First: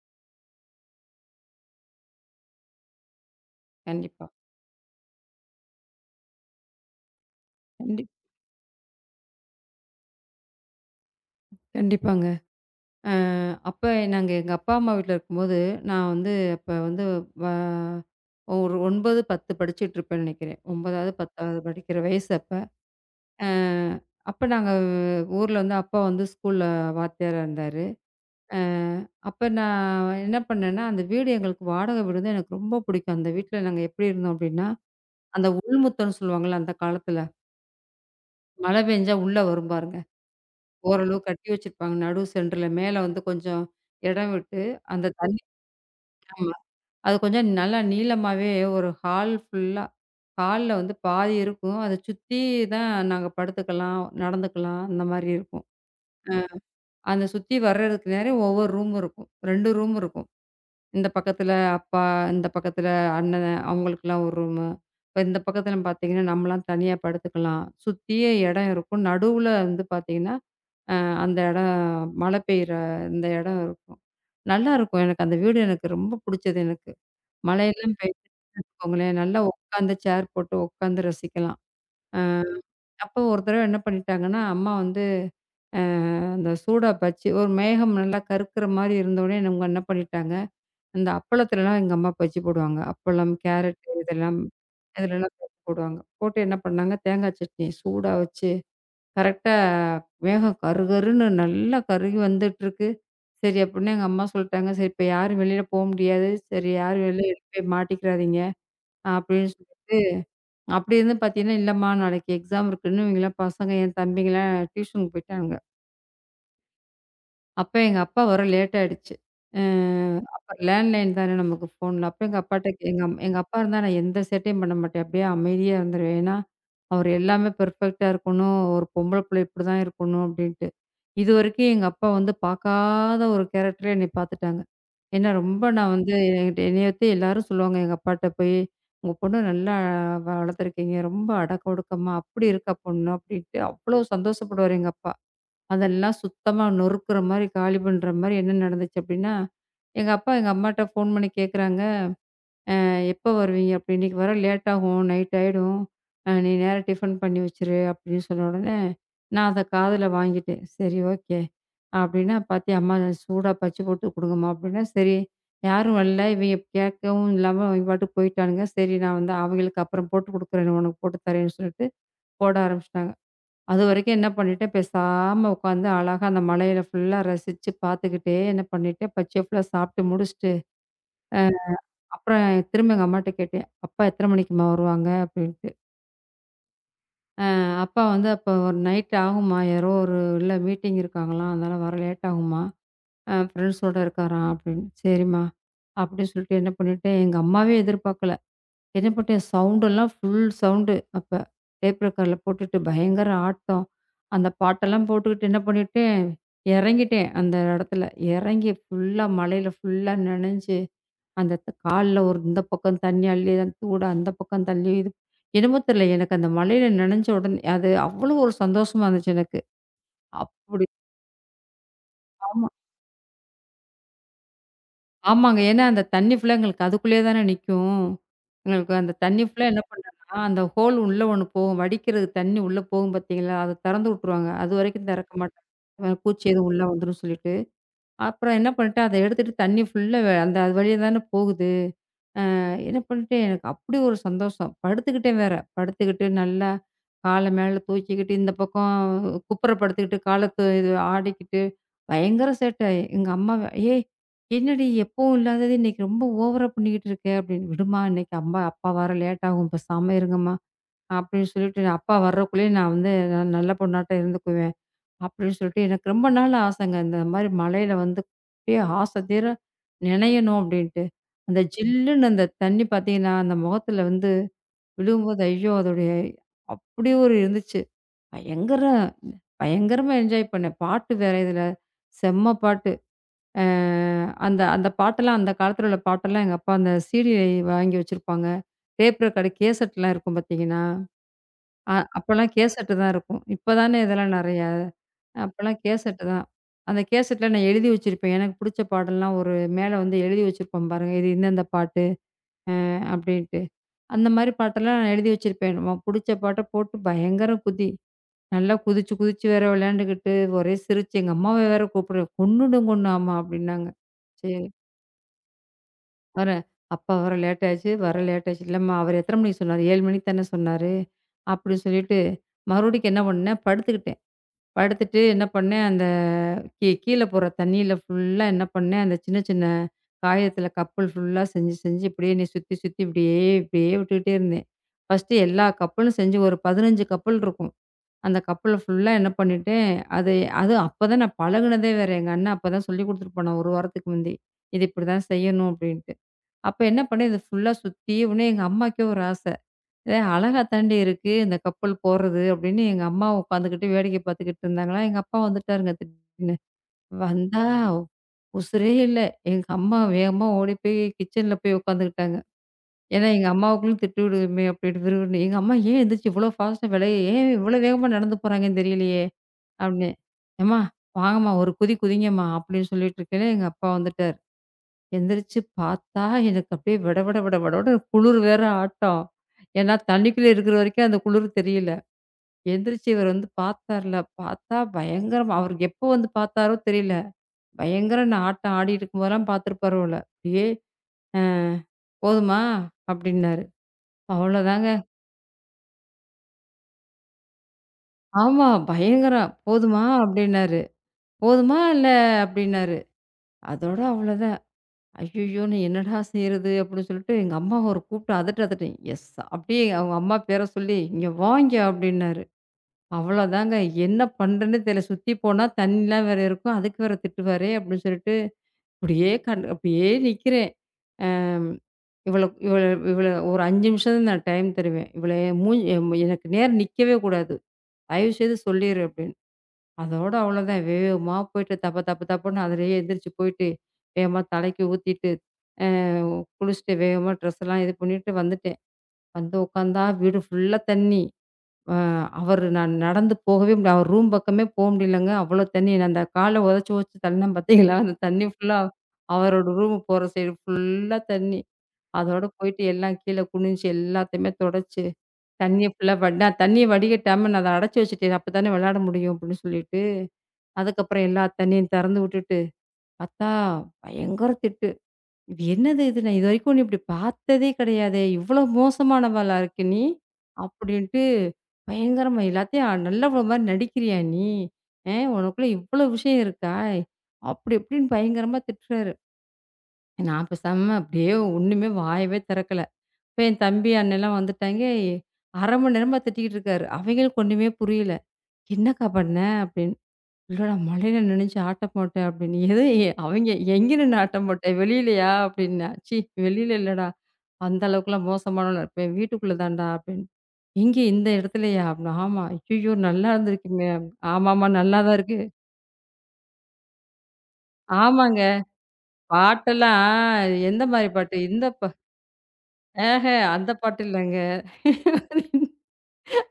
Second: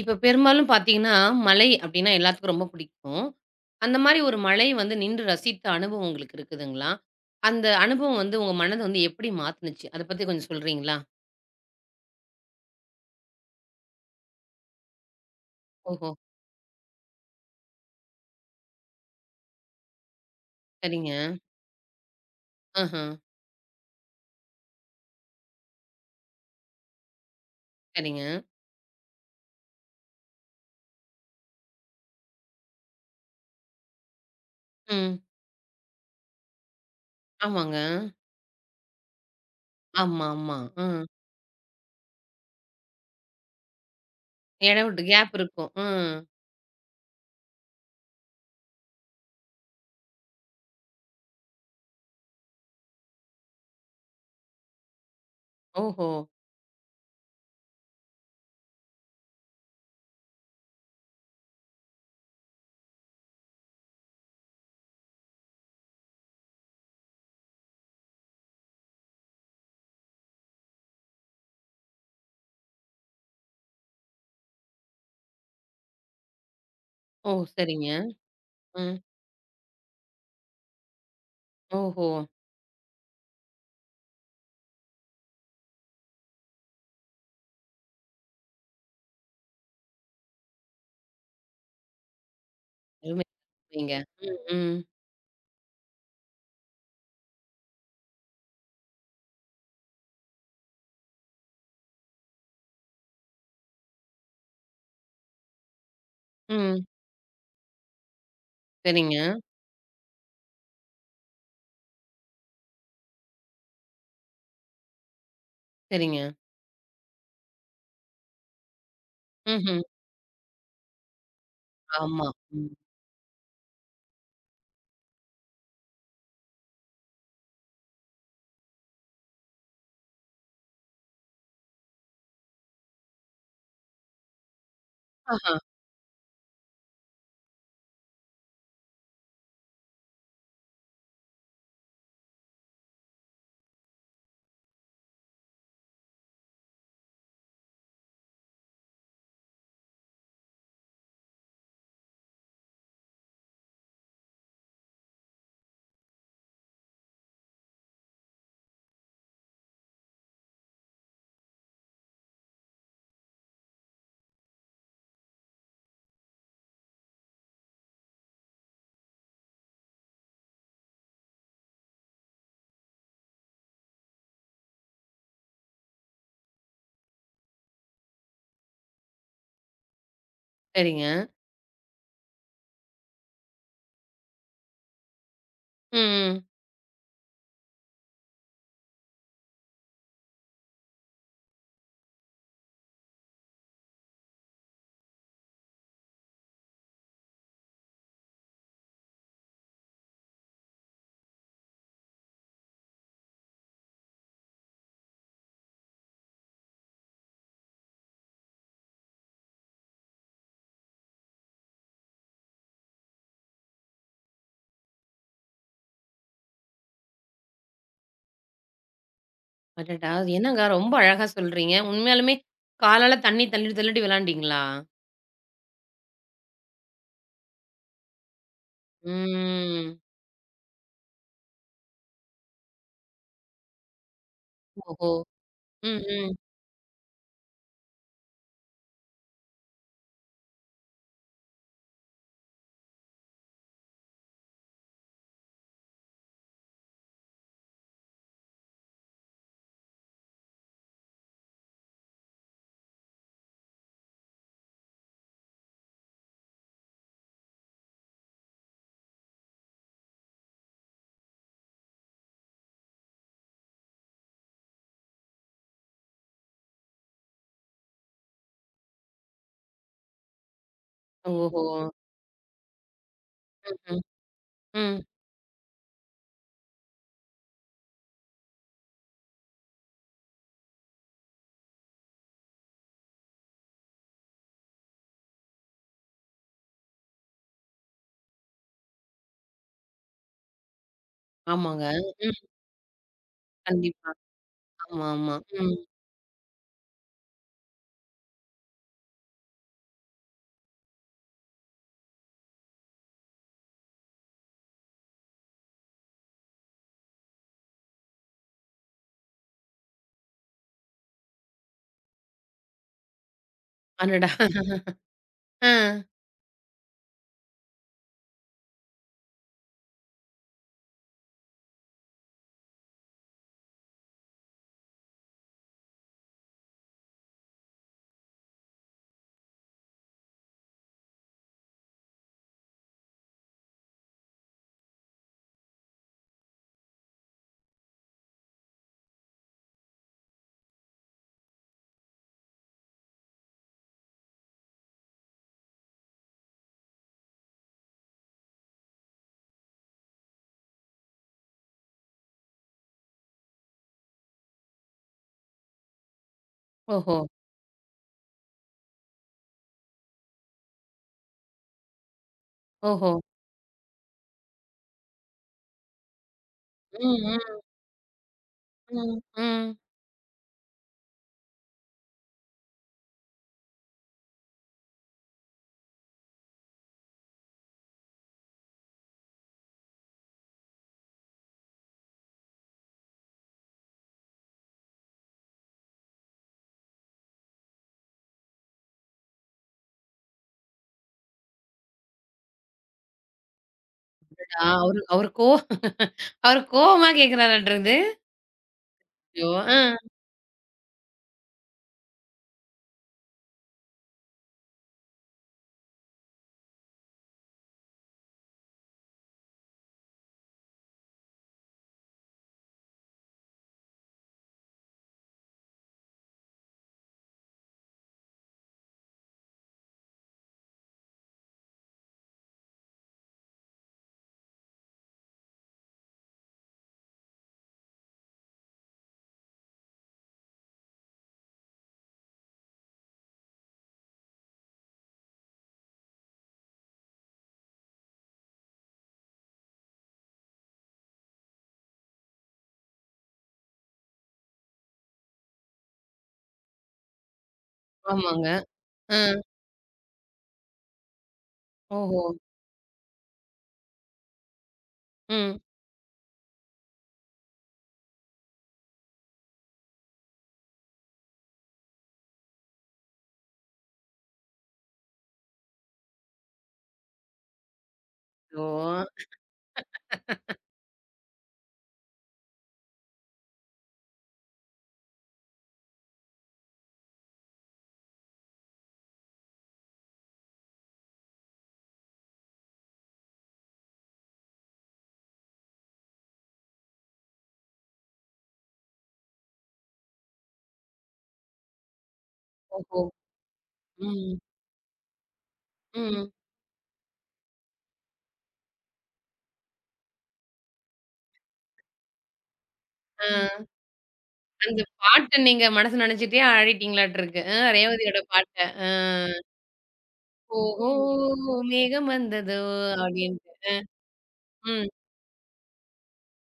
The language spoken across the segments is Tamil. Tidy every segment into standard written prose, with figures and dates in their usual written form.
இப்ப பெரும்பாலும் பார்த்தீங்கன்னா, மலை அப்டின்னா எல்லாத்துக்கும் ரொம்ப பிடிக்கும். அந்த மாரி கண்டிப்பா. ஒரு மலை வந்து நின்று ரசித்த அனுபவம் உங்களுக்கு இருக்குதுங்களா? அந்த கண்டி அனுபவம் வந்து உங்க மனத வந்து எப்படி மாத்துனுச்சு? அத பத்தி கொஞ்சம் சொல்றீங்களா? கண்டிப்பாங்க. அ அப்ப நாங்க எங்க அப்பா, அம்மா வீட்ல இருக்கும்போது, நான் ஓஹோ! வந்து அப்ப வந்து வ ஒரு 9, 10 படிச்சுட்ருப்பேன்னு நெனைக்கிறேன். 9வது, சரிங்க. 10வது படிக்கிற வயசு அப்ப. ஆஹா. அ அப்ப நாங்க ஊர்ல வந்து அப்பா வந்து ஸ்கூல்ல வாத்தியாரா இருந்தாரு. சரிங்க. அ அப்ப நான் என்ன பண்ணேன்னா, அந்த வீடு எங்களுக்கு வாடகை வீடு தான், எனக்கு ரொம்ப பிடிக்கும். அந்த வீட்ல நாங்க எப்படி இருந்தோம் அப்படின்னா, ம். அந்த உள் முத்தம்ன்னு சொல்லுவாங்கல்ல அந்த காலத்துல. ஆமாங்க. மழை பெஞ்சா உள்ள வரும் பாருங்க. ஆமா, ஆமா. ம். ஓரளவு கட்டி வச்சிருப்பாங்க. நடு சென்டர்ல மேல வந்து கொஞ்சம் இடம் விட்டு, இடம் விட்டு அந்த கேப் தண்ணி இருக்கும். ம். ஆமா. அது கொஞ்சம் நல்லா நீளமாவே ஒரு ஹால் ஃபுல்லா, ஹால்ல வந்து பாதி இருக்கும். அத சுத்தி தான் நாங்க படுத்துக்கலாம், நடந்துக்கலாம், அந்த மாரி இருக்கும். ஓஹோ! அந்த சுத்தி வர்றதுக்கு நேரா ஒவ்வொரு ரூம் இருக்கும். 2 ரூம் இருக்கும். இந்த பக்கத்துல அப்பா, இந்த பக்கத்துல அண்ணன் அவங்களுக்கெல்லாம் ஒரு ரூமு. இப்ப இந்த பக்கத்துல பார்த்தீங்கன்னா, நம்மலாம் தனியா படுத்துக்கலாம். சுத்தியே இடம் இருக்கும். நடுவுல வந்து பார்த்தீங்கன்னா அ அந்த இடம் மழை பெய்யுற இந்த இடம் இருக்கும். நல்லாருக்கும். எனக்கு அந்த வீடு எனக்கு ரொம்ப புடிச்சது எனக்கு. ஓ! சரிங்க. மழையெல்லாம் பெய்யுதுன்னு ம். வச்சுக்கோங்களேன், நல்லா உட்காந்து சேர் போட்டு உட்காந்து ரசிக்கலாம். ஓஹோ! அ அப்போ ஒரு தடவ என்ன பண்ணிட்டாங்கன்னா, அம்மா வந்து அ அந்த சூடா பஜ்ஜி, ஒரு மேகம் நல்லா கருக்குற மாரி இருந்தவுடனே இவங்க என்ன பண்ணிட்டாங்க, இந்த அப்பளத்துலலாம் எங்க அம்மா பஜ்ஜி போடுவாங்க. அருமை. அப்பளம், கேரட்டு அருமைங்க. இதெல்லாம் ம், ம். இதுலலாம் பஜ்ஜி போடுவாங்க. போட்டு என்ன பண்ணாங்க, தேங்காய் சட்னி சூடா வச்சு கரெக்ட்டா வேகம் கருகருன்னு நல்லா கருகி வந்துட்டுருக்கு. சரி அப்படின்னு எங்க அம்மா சொல்ட்டாங்க. "சரி இப்ப யாரும் வெளியில போ முடியாது. சரி ம். யாரும் வெளில எட்டு போய் மாட்டிக்கிறாதீங்க". சரிங்க, அப்படின்னு சொல்லிட்டு அப்படி இருந்தும் பார்த்தீங்கன்னா, "இல்லம்மா நாளைக்கு எக்ஸாம் இருக்குன்னு" இவங்கலாம் பசங்க என் தம்பிங்கலாம் டியூஷனுக்கு போய்ட்டானுங்க. சரிங்க. அப்ப எங்க அப்பா வர லேட் ஆயிடுச்சு. அ ம்ஹ்ம். அப்ப லேண்ட்லைன் தானே நமக்கு ஃபோன்ல. அப்ப ஆமா. எங்க அப்பாட்ட ம். கே- எங்க அம் எங்க அப்பா இருந்தா நான் எந்த சேட்டையும் பண்ண மாட்டேன். அப்படியே அமைதியா இருந்துருவேன். ஏன்னா, அவர் எல்லாமே பெர்ஃபெக்ட்டா இருக்கணும். ஒரு பொம்பள புள்ள இப்படிதான் இருக்கணும் அப்படின்ட்டு. இதுவரைக்கும் எங்க அப்பா வந்து பார்க்காத ஒரு கேரக்டரே என்னைய பார்த்துட்டாங்க. ஏன்னா ஆஹா. ரொம்ப நான் வந்து என்கிட்ட என்னைய பத்தி எல்லாரும் சொல்லுவாங்க எங்க அப்பாட்ட போய், "உங்க பொண்ணு நல்லா வளர்த்துருக்கீங்க. ரொம்ப அடக்க ஒடுக்கமா அப்படி இருக்கா பொண்ணு" அப்படின்ட்டு அவ்வளோ சந்தோஷப்படுவாரு எங்க அப்பா. அதெல்லாம் சுத்தமா நொறுக்குற மாரி, காலி பண்ற மாரி என்ன நடந்துச்சு அப்டின்னா, எங்க அப்பா எங்க அம்மாட்ட ஃபோன் பண்ணி கேட்குறாங்க, "எப்போ வருவீங்க?" அப்டி "இன்னைக்கு வர லேட் ஆகும். நைட் ஆயிடும். நீ நேரா டிஃபன் பண்ணி வச்சுரு" அப்டின்னு சொன்ன உடனே, நான் அத காதுல வாங்கிட்டேன். சரி ஓகே. அப்டின்னா பாத்தியா அம்மா, சூடா பஜ்ஜி போட்டு குடுங்கம்மா அப்டின்னா, சரி யாரும் வரல. இவைங்க கேட்கவும் இல்லாம இவங்க பாட்டுக்கு போயிட்டானுங்க. சரி நான் வந்து அவங்களுக்கு அப்புறம் போட்டு குடுக்குறேன். உனக்கு போட்டு தரேன்னு சொல்லிட்டு போட ஆரம்பிச்சுட்டாங்க. அதுவரைக்கும் என்ன பண்ணிட்டேன், பேசாம உட்காந்து அழகா அந்த மலையில ஃபுல்லா ரசிச்சு பார்த்துக்கிட்டே என்ன பண்ணிட்டேன், பச்சையா ஃபுல்லா சாப்பிட்டு முடிச்சுட்டு, சரிங்க. அப்புறம் திரும்ப எங்க அம்மாட்ட கேட்டேன், "அப்பா எத்தனை மணிக்கும்மா வருவாங்க?" அப்படின்ட்டு. ம். "அப்பா வந்து அப்போ ஒரு நைட் ஆகும்மா, யாரோ ஒரு இல்ல மீட்டிங் இருக்காங்களாம், அதனால வர லேட் ஆகும்மா, ஃப்ரெண்ட்ஸோட இருக்காராம்" அப்படின்னு. "சரிம்மா" அப்படின்னு சொல்லிட்டு என்ன பண்ணிட்டேன், எங்க அம்மாவே எதிர்பார்க்கல. என்ன பண்ணிட்டேன், சவுண்டெல்லாம் ஃபுல் சவுண்டு அப்ப. டேப் ரெக்கார்ட்ல போட்டுட்டு பயங்கர ஆட்டம். அந்த பாட்டெல்லாம் போட்டுக்கிட்டு என்ன பண்ணிட்டேன், இறங்கிட்டேன் அந்த இடத்துல. இறங்கி ஃபுல்லா மழையில ஃபுல்லா நனைஞ்சு, அந்த கால்ல ஒரு இந்த பக்கம் தண்ணி அள்ளி, அந்த தூட அந்த பக்கம் தள்ளி இது என்னமோ தெரியல, எனக்கு அந்த மழையில நனைஞ்ச உடனே அது அவ்வளோ ஒரு சந்தோஷமா இருந்துச்சு எனக்கு. அடடா! அது என்னங்க அப்படி ரொம்ப அழகா சொல்றீங்க. உண்மையாலுமே காலால தண்ணீ தள்ளி தள்ளிட்டு விளையாண்டீங்களா? ஆமாங்க. ஏன்னா, அந்த தண்ணி ஃபுல்லா எங்களுக்கு அதுக்குள்ளேயே தானே நிக்கும். எங்களுக்கு அந்த தண்ணி ஃபுல்லா என்ன ம். பண்ணேன்னா, அந்த ஹோல் உள்ள ஒண்ணு போகும். வடிக்கிறது தண்ணி உள்ள போகும் பார்த்தீங்களா? அத திறந்து விட்டுருவாங்க. அதுவரைக்கும் ஓஹோ! திறக்க மாட்டாங்க. ம், ம். பூச்சி எதுவும் உள்ள வந்துரும் சொல்லிட்டு. அப்புறம் என்ன பண்ணிட்டேன், அத எடுத்துட்டு தண்ணி ஃபுல்லா அந்த அது வழியா தானே போகுது. என்ன பண்ணிட்டேன், எனக்கு அப்படி ஒரு சந்தோஷம். படுத்துக்கிட்டேன் வேற. படுத்துக்கிட்டு நல்லா கால மேல தூக்கிக்கிட்டு, இந்த பக்கம் குப்புற படுத்துக்கிட்டு, கால து இது ஆடிக்கிட்டு பயங்கர சேட்டை. எங்க அம்மா "ஏய் என்னடி எப்பவும் இல்லாதது இன்னைக்கு ரொம்ப ஓவரா பண்ணிக்கிட்டு இருக்க" அப்படின்னு. "விடுமா இன்னைக்கு அம்மா அப்பா வர லேட் ஆகும். பேசாம இருங்கம்மா" அப்படின்னு சொல்லிட்டு, நான் அப்பா வர்றக்குள்ளேயே நான் வந்து நான் நல்ல பொண்ணாட்டம் இருந்துக்குவேன் அப்படின்னு சொல்லிட்டு எனக்கு ரொம்ப நாள் ஆசைங்க. இந்த மாதிரி மழையில வந்து அப்படியே ஆசை தீர நனையணும் அப்படின்ட்டு. அந்த ஓஹோ! ம். ஜில்லுன்னு அந்த தண்ணி பார்த்தீங்கன்னா, அந்த ம், ம், முகத்துல வந்து ம். விழும்போது ஐயோ! அதோடைய அப்படி ஒரு இருந்துச்சு. பயங்கர பயங்கரமா என்ஜாய் பண்ணேன். பாட்டு வேற இதில செம்ம பாட்டு. அ அந்த அந்த பாட்டெல்லாம் அந்த காலத்துல உள்ள பாட்டெல்லாம் எங்க அப்பா அந்த சீடி வாங்கி வச்சிருப்பாங்க. டேப் ரெக்கார்டு கேசெட்லாம் இருக்கும் பார்த்தீங்கன்னா, ஆமாங்க. ம். அப்போலாம் கேசெட்டு தான் இருக்கும். இப்ப தானே கண்டிப்பா. இதெல்லாம் நெறையா. ஆமா, ஆமா. ம். அப்போலாம் கேசெட்டு தான். அந்த கேசெட்ல நான் எழுதி வச்சிருப்பேன். எனக்கு புடிச்ச பாடல்லாம் ஒரு மேல வந்து எழுதி வச்சிருப்போம் பாருங்க. இது இந்தந்த பாட்டு அப்டின்ட்டு. அந்த மாரி பாட்டெல்லாம் நான் எழுதி வச்சிருப்பேன். நம்ம புடிச்ச பாட்ட போட்டு பயங்கர குதி. நல்லா குதிச்சு குதிச்சு வேற விளையாண்டுக்கிட்டு, ஒரே சிரிச்சு எங்க அம்மாவ வேற கூப்பிடுவேன். "கொன்னுடும் கொன்னு ஆமா" அப்டின்னாங்க. அடடா! சரி. ஆ. வரேன். "அப்பா வர லேட் ஆச்சு, வர லேட் ஆச்சு". இல்லம்மா அவர் எத்தன மணிக்கு சொன்னாரு? 7 மணிக்கு தானே சொன்னாரு. அப்படின்னு சொல்லிட்டு மறுபடிக்கும் என்ன பண்ணேன், படுத்துக்கிட்டேன். படுத்துட்டு என்ன பண்ணேன், அந்த கீழ போற தண்ணீல ஃபுல்லா என்ன பண்ணேன், அந்த சின்ன சின்ன காயத்துல கப்பல் ஃபுல்லா செஞ்சு செஞ்சு இப்படியே என்னைய சுத்தி சுத்தி இப்படியே இப்படியே விட்டுக்கிட்டே இருந்தேன். ஃபர்ஸ்ட்டு எல்லா கப்பலும் செஞ்சு ஒரு 15 கப்பல் இருக்கும். அந்த கப்பல ஃபுல்லா என்ன பண்ணிட்டேன், அது அது அப்பதான் நான் பழகுனதே வேற. எங்க அண்ணன் அப்பதான் சொல்லிக் குடுத்துட்டு போனான் 1 வாரத்துக்கு முந்தி. "இது இப்படிதான் செய்யணும்" அப்படின்ட்டு. அப்ப என்ன பண்ணேன், இத ஃபுல்லா சுத்தி உடனே எங்க அம்மாக்கே ஒரு ஆசை. "ஏ அழகா தாண்டி இருக்கு, இந்த கப்பல் போறது" அப்படின்னு எங்க அம்மா உட்காந்துக்கிட்டு வேடிக்கை பார்த்துக்கிட்டு இருந்தாங்களா, எங்க அப்பா வந்துட்டாருங்க திடீர்னு. ஓஹோ! வந்தா உசுரே இல்ல. எங்க அம்மா வேகமா ஓடி போய் கிச்சன்ல போய் உட்காந்துக்கிட்டாங்க. ஓஹோ! ஏன்னா எங்க அம்மாவுக்குள்ளும் திட்டு விடுமே அப்படின்னு விறுவிறுன்னு. எங்க அம்மா "ஏன் எந்திரிச்சு இவ்வளோ ஃபாஸ்ட்டா விளைய, ம், ம், ஏன் இவ்வளோ வேகமா நடந்து போறாங்கன்னு ம், தெரியலையே" ம். அப்படின்னு. "ஏம்மா வாங்கம்மா ஒரு குதி குதிங்கம்மா" அப்படின்னு சொல்லிட்டு இருக்கையில எங்க அப்பா வந்துட்டாரு. எந்திரிச்சு பார்த்தா, எனக்கு அப்படியே விட விட விட விடன்னு குளிர் வேற ஆட்டம். ஏன்னா, தண்ணிக்குள்ள இருக்கிற வரைக்கும் அந்த குளிர் தெரியல. எந்திரிச்சு இவர் வந்து பார்த்தார்ல, பார்த்தா பயங்கரமா, அவர் எப்போ வந்து பார்த்தாரோ தெரியல. பயங்கர நான் ஆட்டம் ஆடிட்டு இருக்கும்போதெல்லாம் பார்த்துருப்பாரு போல. அப்படியே "அ "போதுமா?" அப்படின்னாரு. ஆ அவ்வளோதாங்க. அவரு அவரு கோ அவரு கோவமா கேட்கிறாராட்டுருக்குது. ஆமா பயங்கரம். ஐயோ! ஆ. "போதுமா?" அப்படின்னாரு. "போதுமா? இல்ல" அப்படின்னாரு. அதோட அவ்வளோதான். ஐயய்யோ! நான் என்னடா செய்றது? அப்படின்னு சொல்லிட்டு எங்க அம்மாவ ஒரு கூப்பிட்டு அதட்டு, அதட்டேன். அப்படியே அவங்க அம்மா பேர சொல்லி, "இங்க வாங்க" அப்படின்னாரு. அவ்வளோதாங்க. என்ன பண்றேன்னு தெரியல. சுத்தி போனா தண்ணிலாம் வேற இருக்கும். அதுக்கு வேற திட்டுவாரே அப்படின்னு சொல்லிட்டு, அப்படியே அப்படியே நிக்கிறேன். அம் இவள இவள இவள ஒரு 5 நிமிஷம் தான் நான் டைம் தருவேன். இவள என் மூஞ் என் எனக்கு நேர நிக்கவே கூடாது. தயவு செய்து சொல்லிரு அப்படின்னு. அதோட அவ்வளோதான். வேகமா போயிட்டு தப தப தபன்னு அதிலேயே எந்திரிச்சு போயிட்டு, வேகமா தலைக்கு ஊத்திட்டு குளிச்சுட்டு வேகமா ட்ரெஸ்லாம் இது பண்ணிட்டு வந்துட்டேன். வந்து உட்காந்தா வீடு ஃபுல்லா தண்ணி. அ அவரு, நான் நடந்து போகவே முடியல. அவர் ரூம் பக்கமே போ முடியலங்க. அவ்வளோ தண்ணி. நான் அந்த கால உதைச்சு உதைச்சு தள்ளினேன் பார்த்தீங்களா? அந்த தண்ணி ஆமாங்க. ஃபுல்லா ஆ. அவரோட ரூம் போற சைடு ஃபுல்லா தண்ணி. ஓஹோ! அதோட போயிட்டு எல்லாம் கீழ குனிஞ்சு எல்லாத்தையுமே தொடச்சு, ம். தண்ணிய ஃபுல்லா வடி நான் தண்ணிய வடிகட்டாம நான் அத அடைச்சு வச்சுட்டேன். அப்பதானே விளையாட முடியும் அப்படின்னு சொல்லிட்டு, அதுக்கப்புறம் எல்லா தண்ணியும் திறந்து விட்டுட்டு, பார்த்தா பயங்கர திட்டு. இது என்னது இது? நான் இதுவரைக்கும் உன்ன இப்படி பார்த்ததே கிடையாதே! இவ்வளோ ஓ! மோசமானவளா இருக்க நீ? அப்படின்ட்டு பயங்கரமா எல்லாத்தையும் நல்லவ மாரி நடிக்கிறியா நீ? உனக்குள்ள இவ்வளோ விஷயம் இருக்கா? அப்படி இப்படின்னு பயங்கரமா திட்டுறாரு. நான் பேசாம அப்படியே ஒண்ணுமே வாயவே திறக்கல. இப்ப என் தம்பி, அண்ணன்லாம் வந்துட்டாங்க. 1/2 மணி நேரமா திட்டிக்கிட்டு இருக்காரு. அவைங்களுக்கு ஒண்ணுமே புரியல. "என்னக்கா பண்ண?" அப்படின்னு, இல்லடா மழையில நனைஞ்சு ஆட்டம் போட்டேன் அப்படின்னு. ஓஹோ! அவங்க எங்க நின்னு ம், ஆட்டம் போட்ட? வெளியிலயா? அப்படின்னேன். ச்சீ! ம். வெளியில இல்லடா. அந்த அளவுக்குலாம் மோசமானவளா இருப்பேன். வீட்டுக்குள்ள தான்டா அப்படின்னு. எங்கே இந்த இடத்துலயா? அப்படின்னா, ஆமா. ஐயய்யோ! நல்லா ஆ. இருந்திருக்குமே. ஆமாமா அந்த நல்லா தான் இருக்கு. பாட்ட நீங்க மனசுல நெனச்சுட்டே ஆடிட்டீங்களாட்ருக்கு. ரேவதியோட ஆமாங்க. பாட்ட. அ பாட்டெல்லாம் எந்த ஓஹோ! மாரி பாட்டு? இந்த பா மேகம் வந்ததோ! ஏஹ அப்டின்ட்டு. அந்த பாட்டு இல்லங்க. ம்.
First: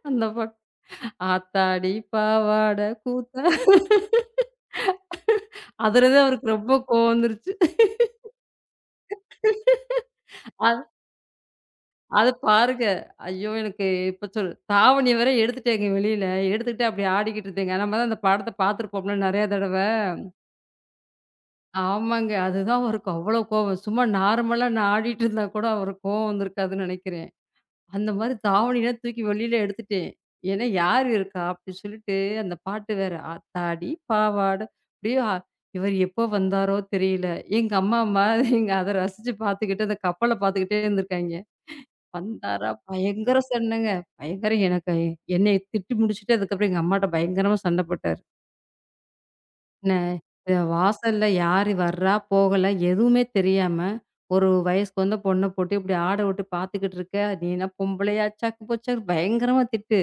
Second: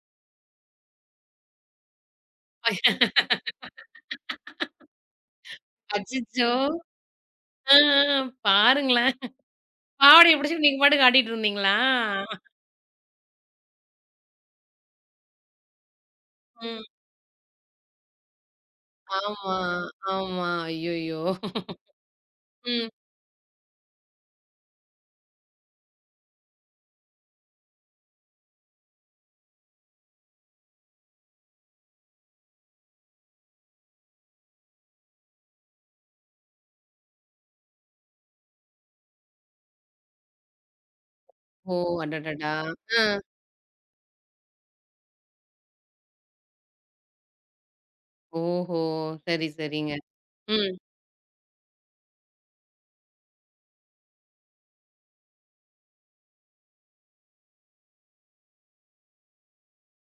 அந்த பாட்டு. ஆத்தாடி பாவாட கூத்தா, அதுல தான் அச்சச்சோ! அவருக்கு ரொம்ப கோவம் வந்துருச்சு. அ அ பாருங்களேன். பாவாடைய பிடிச்சுட்டு நீங்க அ பாட்டுக்கு ஆடிட்டு இருந்தீங்களா? அத பாருங்க. ஐயோ! எனக்கு இப்ப சொல் தாவணிய வேற எடுத்துட்டேங்க வெளியில. ம். எடுத்துக்கிட்டு அப்படி ஆடிக்கிட்டு இருந்தேங்க. நம்ம தான் அந்த படத்த பார்த்துருப்போம்ல நெறைய ஆமா, தடவ. ஆமா. ஐய்யய்யோ! ஆமாங்க. அதுதான் ம். அவருக்கு அவ்வளோ கோவம். சும்மா நார்மலா நான் ஆடிட்டு இருந்தா கூட அவருக்கு கோவம் வந்திருக்காதுன்னு நெனைக்கிறேன். அந்த மாரி தாவணியெல்லாம் தூக்கி வெளியில எடுத்துட்டேன். ஏன்னா, யார் இருக்கா? அப்படி சொல்லிட்டு அந்த பாட்டு வேற. "ஆத்தாடி பாவாட" அப்படியே இவர் எப்போ வந்தாரோ தெரியல. எங்க அம்மா, அம்மா எங்க அத ரசிச்சு பார்த்துக்கிட்டு அந்த கப்பல பார்த்துக்கிட்டே இருந்திருக்காய்ங்க. ஓ! அடடடா! வந்தாரா, அ. பயங்கர சண்டங்க. பயங்கர எனக்கு என்னைய திட்டி முடிச்சுட்டு, அதுக்கப்புறம் எங்க அம்மாட்ட பயங்கரமா சண்ட போட்டாரு. ஓஹோ! சரி, சரிங்க. என்ன அ ம். வாசல்ல யாரு வர்றா, போகல எதுவுமே தெரியாம, ஒரு வயசுக்கு வந்த பொண்ண போட்டு இப்படி ஆட விட்டு பார்த்துக்கிட்டு இருக்க, நீ என்ன பொம்பளையாச்சாக்கு போச்சாக்கு பயங்கரமா திட்டு.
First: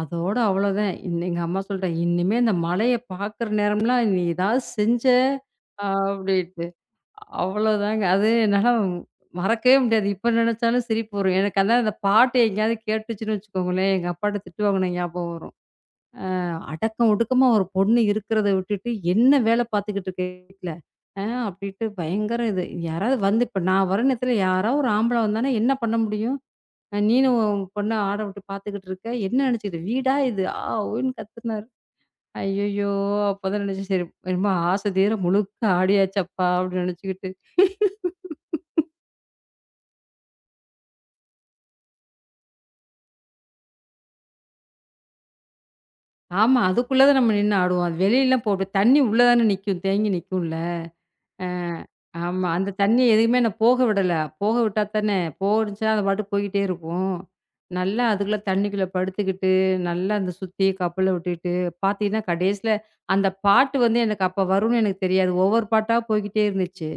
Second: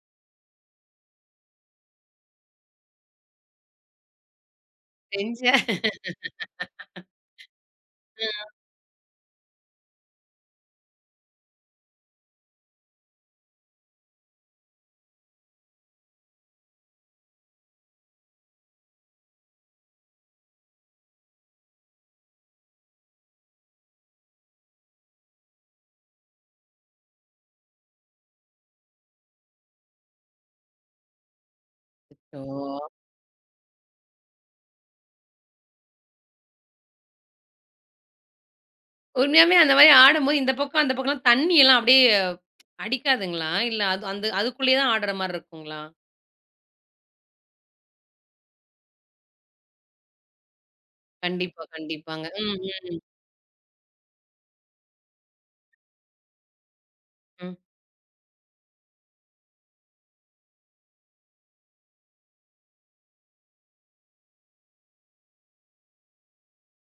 அதோட அவ்வளோதான். இன்ன எங்க அம்மா சொல்றா, "இனிமே இந்த மழைய பார்க்குற நேரம்லாம் நீ ஏதாவது செஞ்ச" செஞ்ச. அப்படின்ட்டு. அவ்வளோதாங்க. அது என்னால மறக்கவே முடியாது. இப்ப நெனச்சாலும் சிரிப்பு வரும். எனக்கு அதான் அந்த பாட்டு எங்கேயாவது கேட்டுச்சுன்னு வச்சுக்கோங்களேன், எங்க அப்பாட்ட திட்டு வாங்குன ஞாபகம் வரும். அ அடக்கம் ஒடுக்கமா ஒரு பொண்ணு இருக்கிறத விட்டுட்டு, என்ன வேல பார்த்துக்கிட்டு இருக்க வீட்ல? ஆ அப்டின்ட்டு பயங்கர இது. யாராவது வந்து இப்ப நான் வர நேரத்துல யாராவது ஒரு ஆம்பள வந்தானா என்ன பண்ண முடியும்? நீனு உன் பொண்ண ஆட விட்டு பார்த்துக்கிட்டு இருக்க. என்ன நெனச்சுக்கிட்டு வீடா இது? ஊன்னு கத்துனாரு. அச்சோ! ஐயய்யோ! அப்பதான் நெனச்சேன் சரி, என்னமோ ஆசை தீர முழுக்க ஆடியாச்சப்பா! அப்டின்னு நெனச்சுக்கிட்டு. உண்மையாவே அந்த மாரி ஆடும்போது இந்த பக்கம், அந்த பக்கம்லாம் தண்ணி எல்லாம் அப்டியே அடிக்காதுங்களா? இல்ல அது அந்த அதுக்குள்ளயே தான் ஆடுற மாரி இருக்குங்களா? ஆமா. அதுக்குள்ள தான் நம்ம நின்னு ஆடுவோம். அது வெளியலாம் போட்டு தண்ணி உள்ள தானே நிக்கும். தேங்கி நிக்கும்ல. ஆ, கண்டிப்பா, கண்டிப்பாங்க. ஆமா. ம், அந்த ம், தண்ணி எதுக்குமே நான் போக விடல. போக விட்டா தானே, போனுச்சுன்னா அது பாட்டுக்கு போய்க்கிட்டே இருக்கும். ம். நல்லா அதுக்குள்ள தண்ணிக்குள்ள படுத்துக்கிட்டு, நல்லா அந்த சுத்தி கப்பல விட்டுட்டு, பார்த்தீங்கன்னா கடைசியில அந்த பாட்டு வந்து எனக்கு அப்ப வரும்னு எனக்கு தெரியாது. ஒவ்வொரு பாட்டா போய்க்கிட்டே இருந்துச்சு.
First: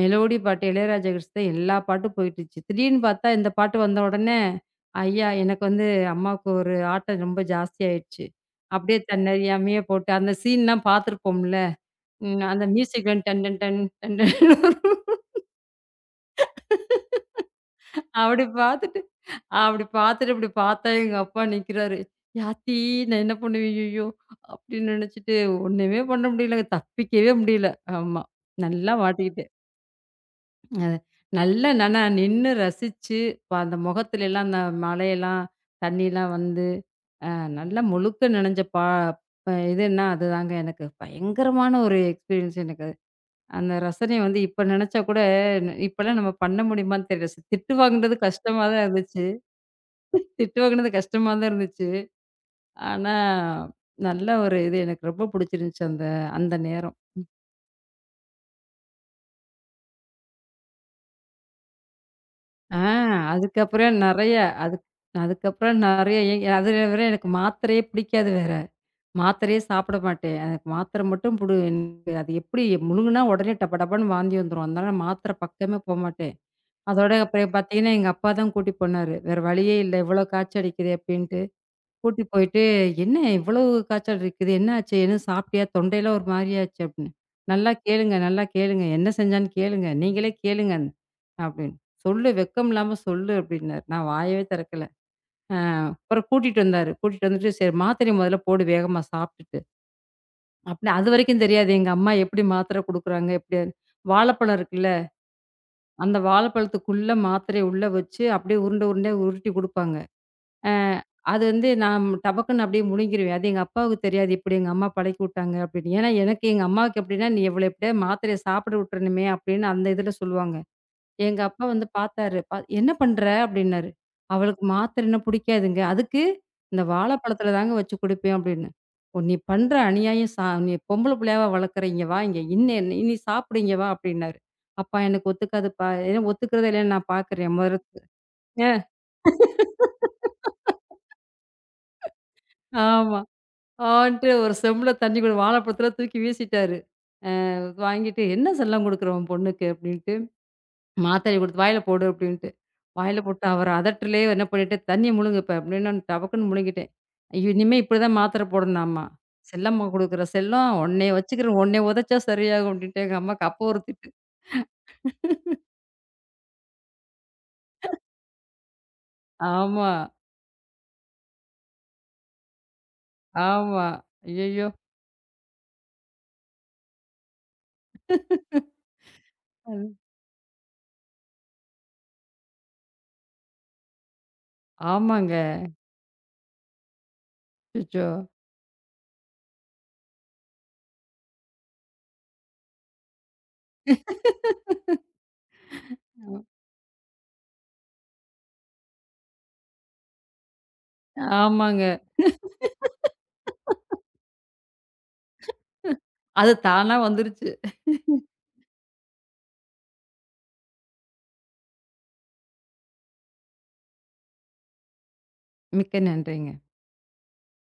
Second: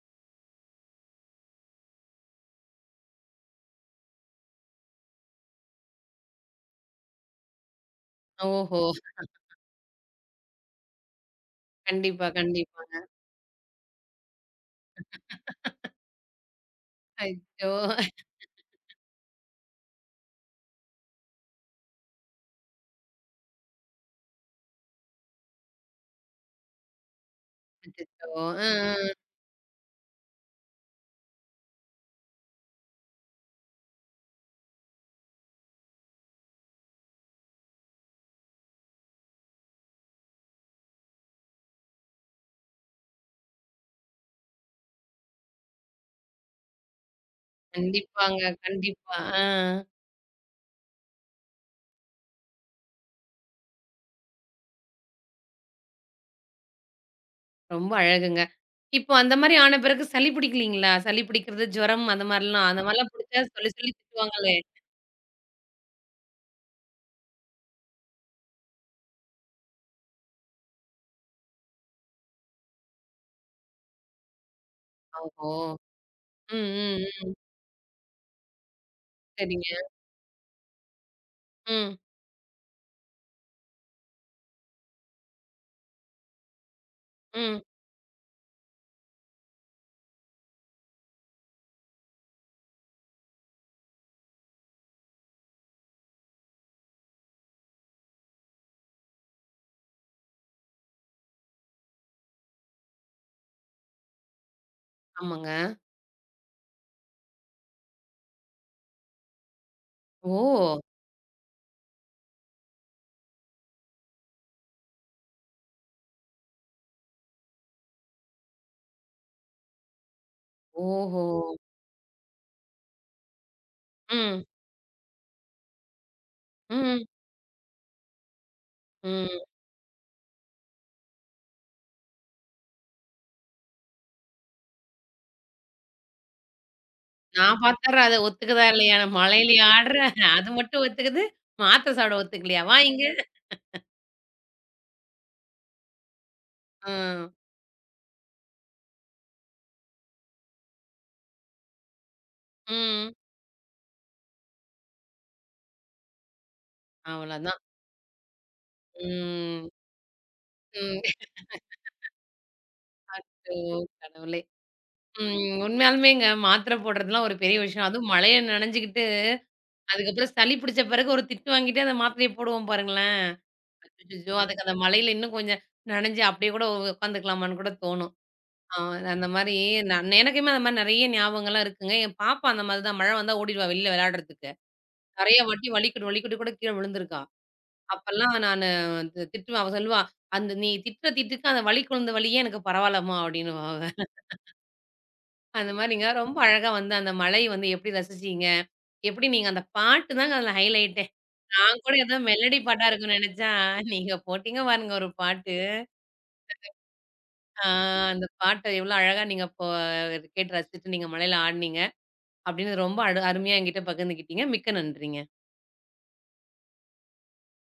மெலோடி பாட்டு இளையராஜா கிருஷ்ணன் தான் எல்லா பாட்டும் போயிட்டுச்சு. திடீர்னு பார்த்தா இந்த பாட்டு வந்த உடனே, ஐயா! எனக்கு வந்து அம்மாவுக்கு ஒரு ஆட்டம் ரொம்ப ஜாஸ்தியாயிடுச்சு. ஓஹோ! அப்படியே தன்னறியாமையே போட்டு அந்த சீன்லாம் பார்த்துருப்போம்ல. கண்டிப்பா, ம். அந்த கண்டிப்பாங்க. மியூசிக் டன் டன் டன் டன் டன் டன், அச்சோ! அப்படி பார்த்துட்டு அப்படி பார்த்துட்டு இப்படி பார்த்தா எங்க அப்பா நிக்கிறாரு. "யாத்தி நான் என்ன பண்ணுவேன் ஐயய்யோ!" அப்படின்னு நினைச்சுட்டு ஒண்ணுமே பண்ண முடியலங்க. தப்பிக்கவே முடியல. ஆமா. அச்சச்சோ! அ, நல்லா அ. மாட்டிக்கிட்டேன். அது நல்லா நானா நின்னு ரசிச்சு, அந்த முகத்துலலாம் அந்த மழையெல்லாம், தண்ணிலாம் வந்து, அ நல்லா முழுக்க நனைஞ்ச பா அ இதுன்னா அதுதாங்க எனக்கு பயங்கரமான ஒரு எக்ஸ்பீரியன்ஸ் எனக்கு. அந்த ரசனை வந்து இப்ப நினைச்சா கூட, இப்பலாம் நம்ம பண்ண முடியுமான்னு தெரியல. திட்டு வாங்குனது கண்டிப்பாங்க, கஷ்டமா தான் கண்டிப்பா. இருந்துச்சு. ஆ. திட்டு வாங்குனது கஷ்டமா தான் இருந்துச்சு. ஆனா, நல்ல ஒரு இது எனக்கு ரொம்ப புடிச்சிருந்துச்சு அந்த அந்த நேரம். ரொம்ப அழகுங்க. இப்போ அந்த மாரி ஆன பிறகு சளி பிடிக்கலீங்களா? சளி பிடிக்கிறது, ஜுரம் அந்த மாரிலாம் ஆ அந்த மாரிலாம் பிடிச்சா சொல்லி சொல்லி அதுக்கப்புறம் நெறைய திட்டுவாங்களே! அதுக் அதுக்கப்புறம் நெறைய அது வேற, எனக்கு மாத்திரையே பிடிக்காது வேற. மாத்திரையே சாப்பிட மாட்டேன். எனக்கு மாத்திரை மட்டும் அது எப்படி முழுங்குனா உடனே டப டபன்னு வாந்தி வந்துரும். அதனால நான் மாத்திரை ஓஹோ! பக்கமே போமாட்டேன். ம், ம், அதோட ம். அப்புறம் பார்த்தீங்கன்னா, எங்க அப்பா தான் கூட்டி போனாரு. வேற சரிங்க. வழியே இல்ல. இவ்வளோ காய்ச்சல் அடிக்குதே அப்டின்ட்டு. ம், கூட்டி போயிட்டு, "என்ன இவ்வளவு காய்ச்சல் அடிக்குது? என்ன ஆச்சு? எதுவும் சாப்பிட்டியா? தொண்டையெல்லாம் ஒரு மாரியாச்சு" அப்டின்னு. ம். "நல்லா கேளுங்க, நல்லா கேளுங்க. என்ன செஞ்சான்னு கேளுங்க. நீங்களே கேளுங்க" அப்டின்னு. "சொல்லு வெட்கம் இல்லாம சொல்லு" அப்டின்னாரு. நான் வாயவே திறக்கல. அ அப்புறம் கூட்டிட்டு வந்தாரு. கூட்டிட்டு வந்துட்டு, "சரி மாத்திரைய மொதல்ல போடு வேகமா சாப்ட்டுட்டு" அப்டின்னு. அதுவரைக்கும் தெரியாது எங்க அம்மா எப்டி மாத்திரை குடுக்குறாங்க? எப்டி வாழைப்பழம் இருக்குல்ல? ஆமாங்க. அந்த வாழைப்பழத்துக்குள்ள மாத்திரைய உள்ள வச்சு, அப்படியே உருண்ட உருண்டையா உருட்டி குடுப்பாங்க. அ ஓ! அது வந்து நான் டபக்குன்னு அப்படியே முழுங்கிருவேன். அது எங்க அப்பாவுக்கு தெரியாது. இப்படி எங்க அம்மா பழக்கி விட்டாங்க அப்படின்னு. ஏன்னா, எனக்கு எங்க அம்மாவுக்கு எப்படின்னா, "நீ இவள எப்படியாவது மாத்திரைய சாப்பிட விட்டுறணுமே" அப்படின்னு அந்த இதுல சொல்லுவாங்க. ஓஹோ! எங்க அப்பா வந்து பார்த்தாரு. "என்ன பண்ற?" அப்படின்னாரு. ம், "அவளுக்கு மாத்திரைன்னா புடிக்காதுங்க. அதுக்கு இந்த ம், வாழைப்பழத்தில தாங்க வச்சு குடுப்பேன்" அப்படின்னு. "ஓ! நீ ம். பண்ற அநியாயம், நீ பொம்பள புள்ளையாவா வளர்க்குற? இங்க வா, இங்க இன்ன நீ சாப்பிடு, இங்க வா" அப்படின்னாரு. "அப்பா எனக்கு ஒத்துக்காதுப்பா. ஏன்னா ஒத்துக்கிறதா இல்லையான்னு நான் பார்க்குறேன் நான் முதல்ல". பாத்துடுறேன் அது ஒத்துக்குதா அ இல்லையான்னு. மழையிலயும் ஆடுறேன். அது மட்டும் ஒத்துக்குது. மாத்திரை சாப்பிட ஒத்துக்கலையா? வா இங்க. ஆமா. ஆன்ட்டு ஒரு செம்புல தண்ணி கூட வாழைப்பழத்தலாம் தூக்கி வீசிட்டாரு. ஆ. வாங்கிட்டு "என்ன செல்லம் குடுக்குற உன் பொண்ணுக்கு?" அப்படின்ட்டு. மாத்திரைய குடுத்து, "வாயில போடு" அப்படின்ட்டு. ம். வாயில போட்டு அவர அதட்டலயே என்ன பண்ணிட்டேன், "தண்ணிய முழுங்கு இப்ப" அப்படின்னு நான் டபக்குன்னு முழுங்கிட்டேன். ஐயோ! அவ்வளதான். இனிமே இப்படிதான் மாத்திர போடணும்னாமா. ம். செல்லம்மா குடுக்குற செல்லம், ம். உன்னைய வச்சுக்கிறேன், உன்னைய உதைச்சா சரியாகும் அப்படின்ட்டு எங்க அம்மாக்கு அப்ப ஐயோ! ஒரு திட்டு. கடவுளே! ம். உண்மையாலுமேங்க மாத்திரை போடுறதுலாம் ஒரு பெரிய விஷயம். அதுவும் மழைய நனைஞ்சுக்கிட்டு, ஆமா, அதுக்கப்புறம் சளி பிடிச்ச பிறகு ஒரு திட்டு வாங்கிட்டே அந்த மாத்திரைய போடுவோம் பாருங்களேன். ஆமா. அச்சச்சோ! அதுக்கு ஐயய்யோ! அந்த மழையில இன்னும் கொஞ்சம் நனைஞ்சு அப்படியே கூட உட்காந்துக்கலாமான்னு கூட தோணும். ஆ அந்த மாரி அது நான் எனக்குமே அந்த மாரி நெறைய ஞாபகங்கள்லாம் இருக்குங்க. என் பாப்பா அந்த மாரி தான் மழை வந்தா ஓடிடுவா வெளில விளையாடுறதுக்கு. நெறைய ஆமாங்க. வாட்டி வலிக்குட்டு, வலிக்குட்டு கூட கீழ விழுந்திருக்கான். அச்சச்சோ! அப்பல்லாம் நானு திட்டுவேன். அவ சொல்லுவா, "அந்த நீ திட்டுற திட்டுக்கு அந்த வலிக்கு விழுந்த வலியே எனக்கு பரவால்லம்மா" அப்படின்னுவா அவ. அந்த மாரிங்க ரொம்ப அழகா வந்து அந்த மலை வந்து எப்படி ரசிச்சீங்க? எப்படி நீங்க அந்த பாட்டு தாங்க அதில ஹைலைட்டே. ஆமாங்க. நான் கூட ஏதோ மெலடி பாட்டா இருக்கும்னு நெனச்சா, நீங்க போட்டீங்க பாருங்க ஒரு பாட்டு. அது தானா வந்துருச்சு. ஆ அந்த பாட்ட எவ்வளோ அழகா நீங்க இப்போ கேட்டு ரசிச்சுட்டு நீங்க மலையில ஆடுனீங்க அப்படின்னு ரொம்ப அருமையா என்கிட்ட பகிர்ந்துக்கிட்டீங்க. மிக்க நன்றிங்க. மிக்க நன்றிங்க.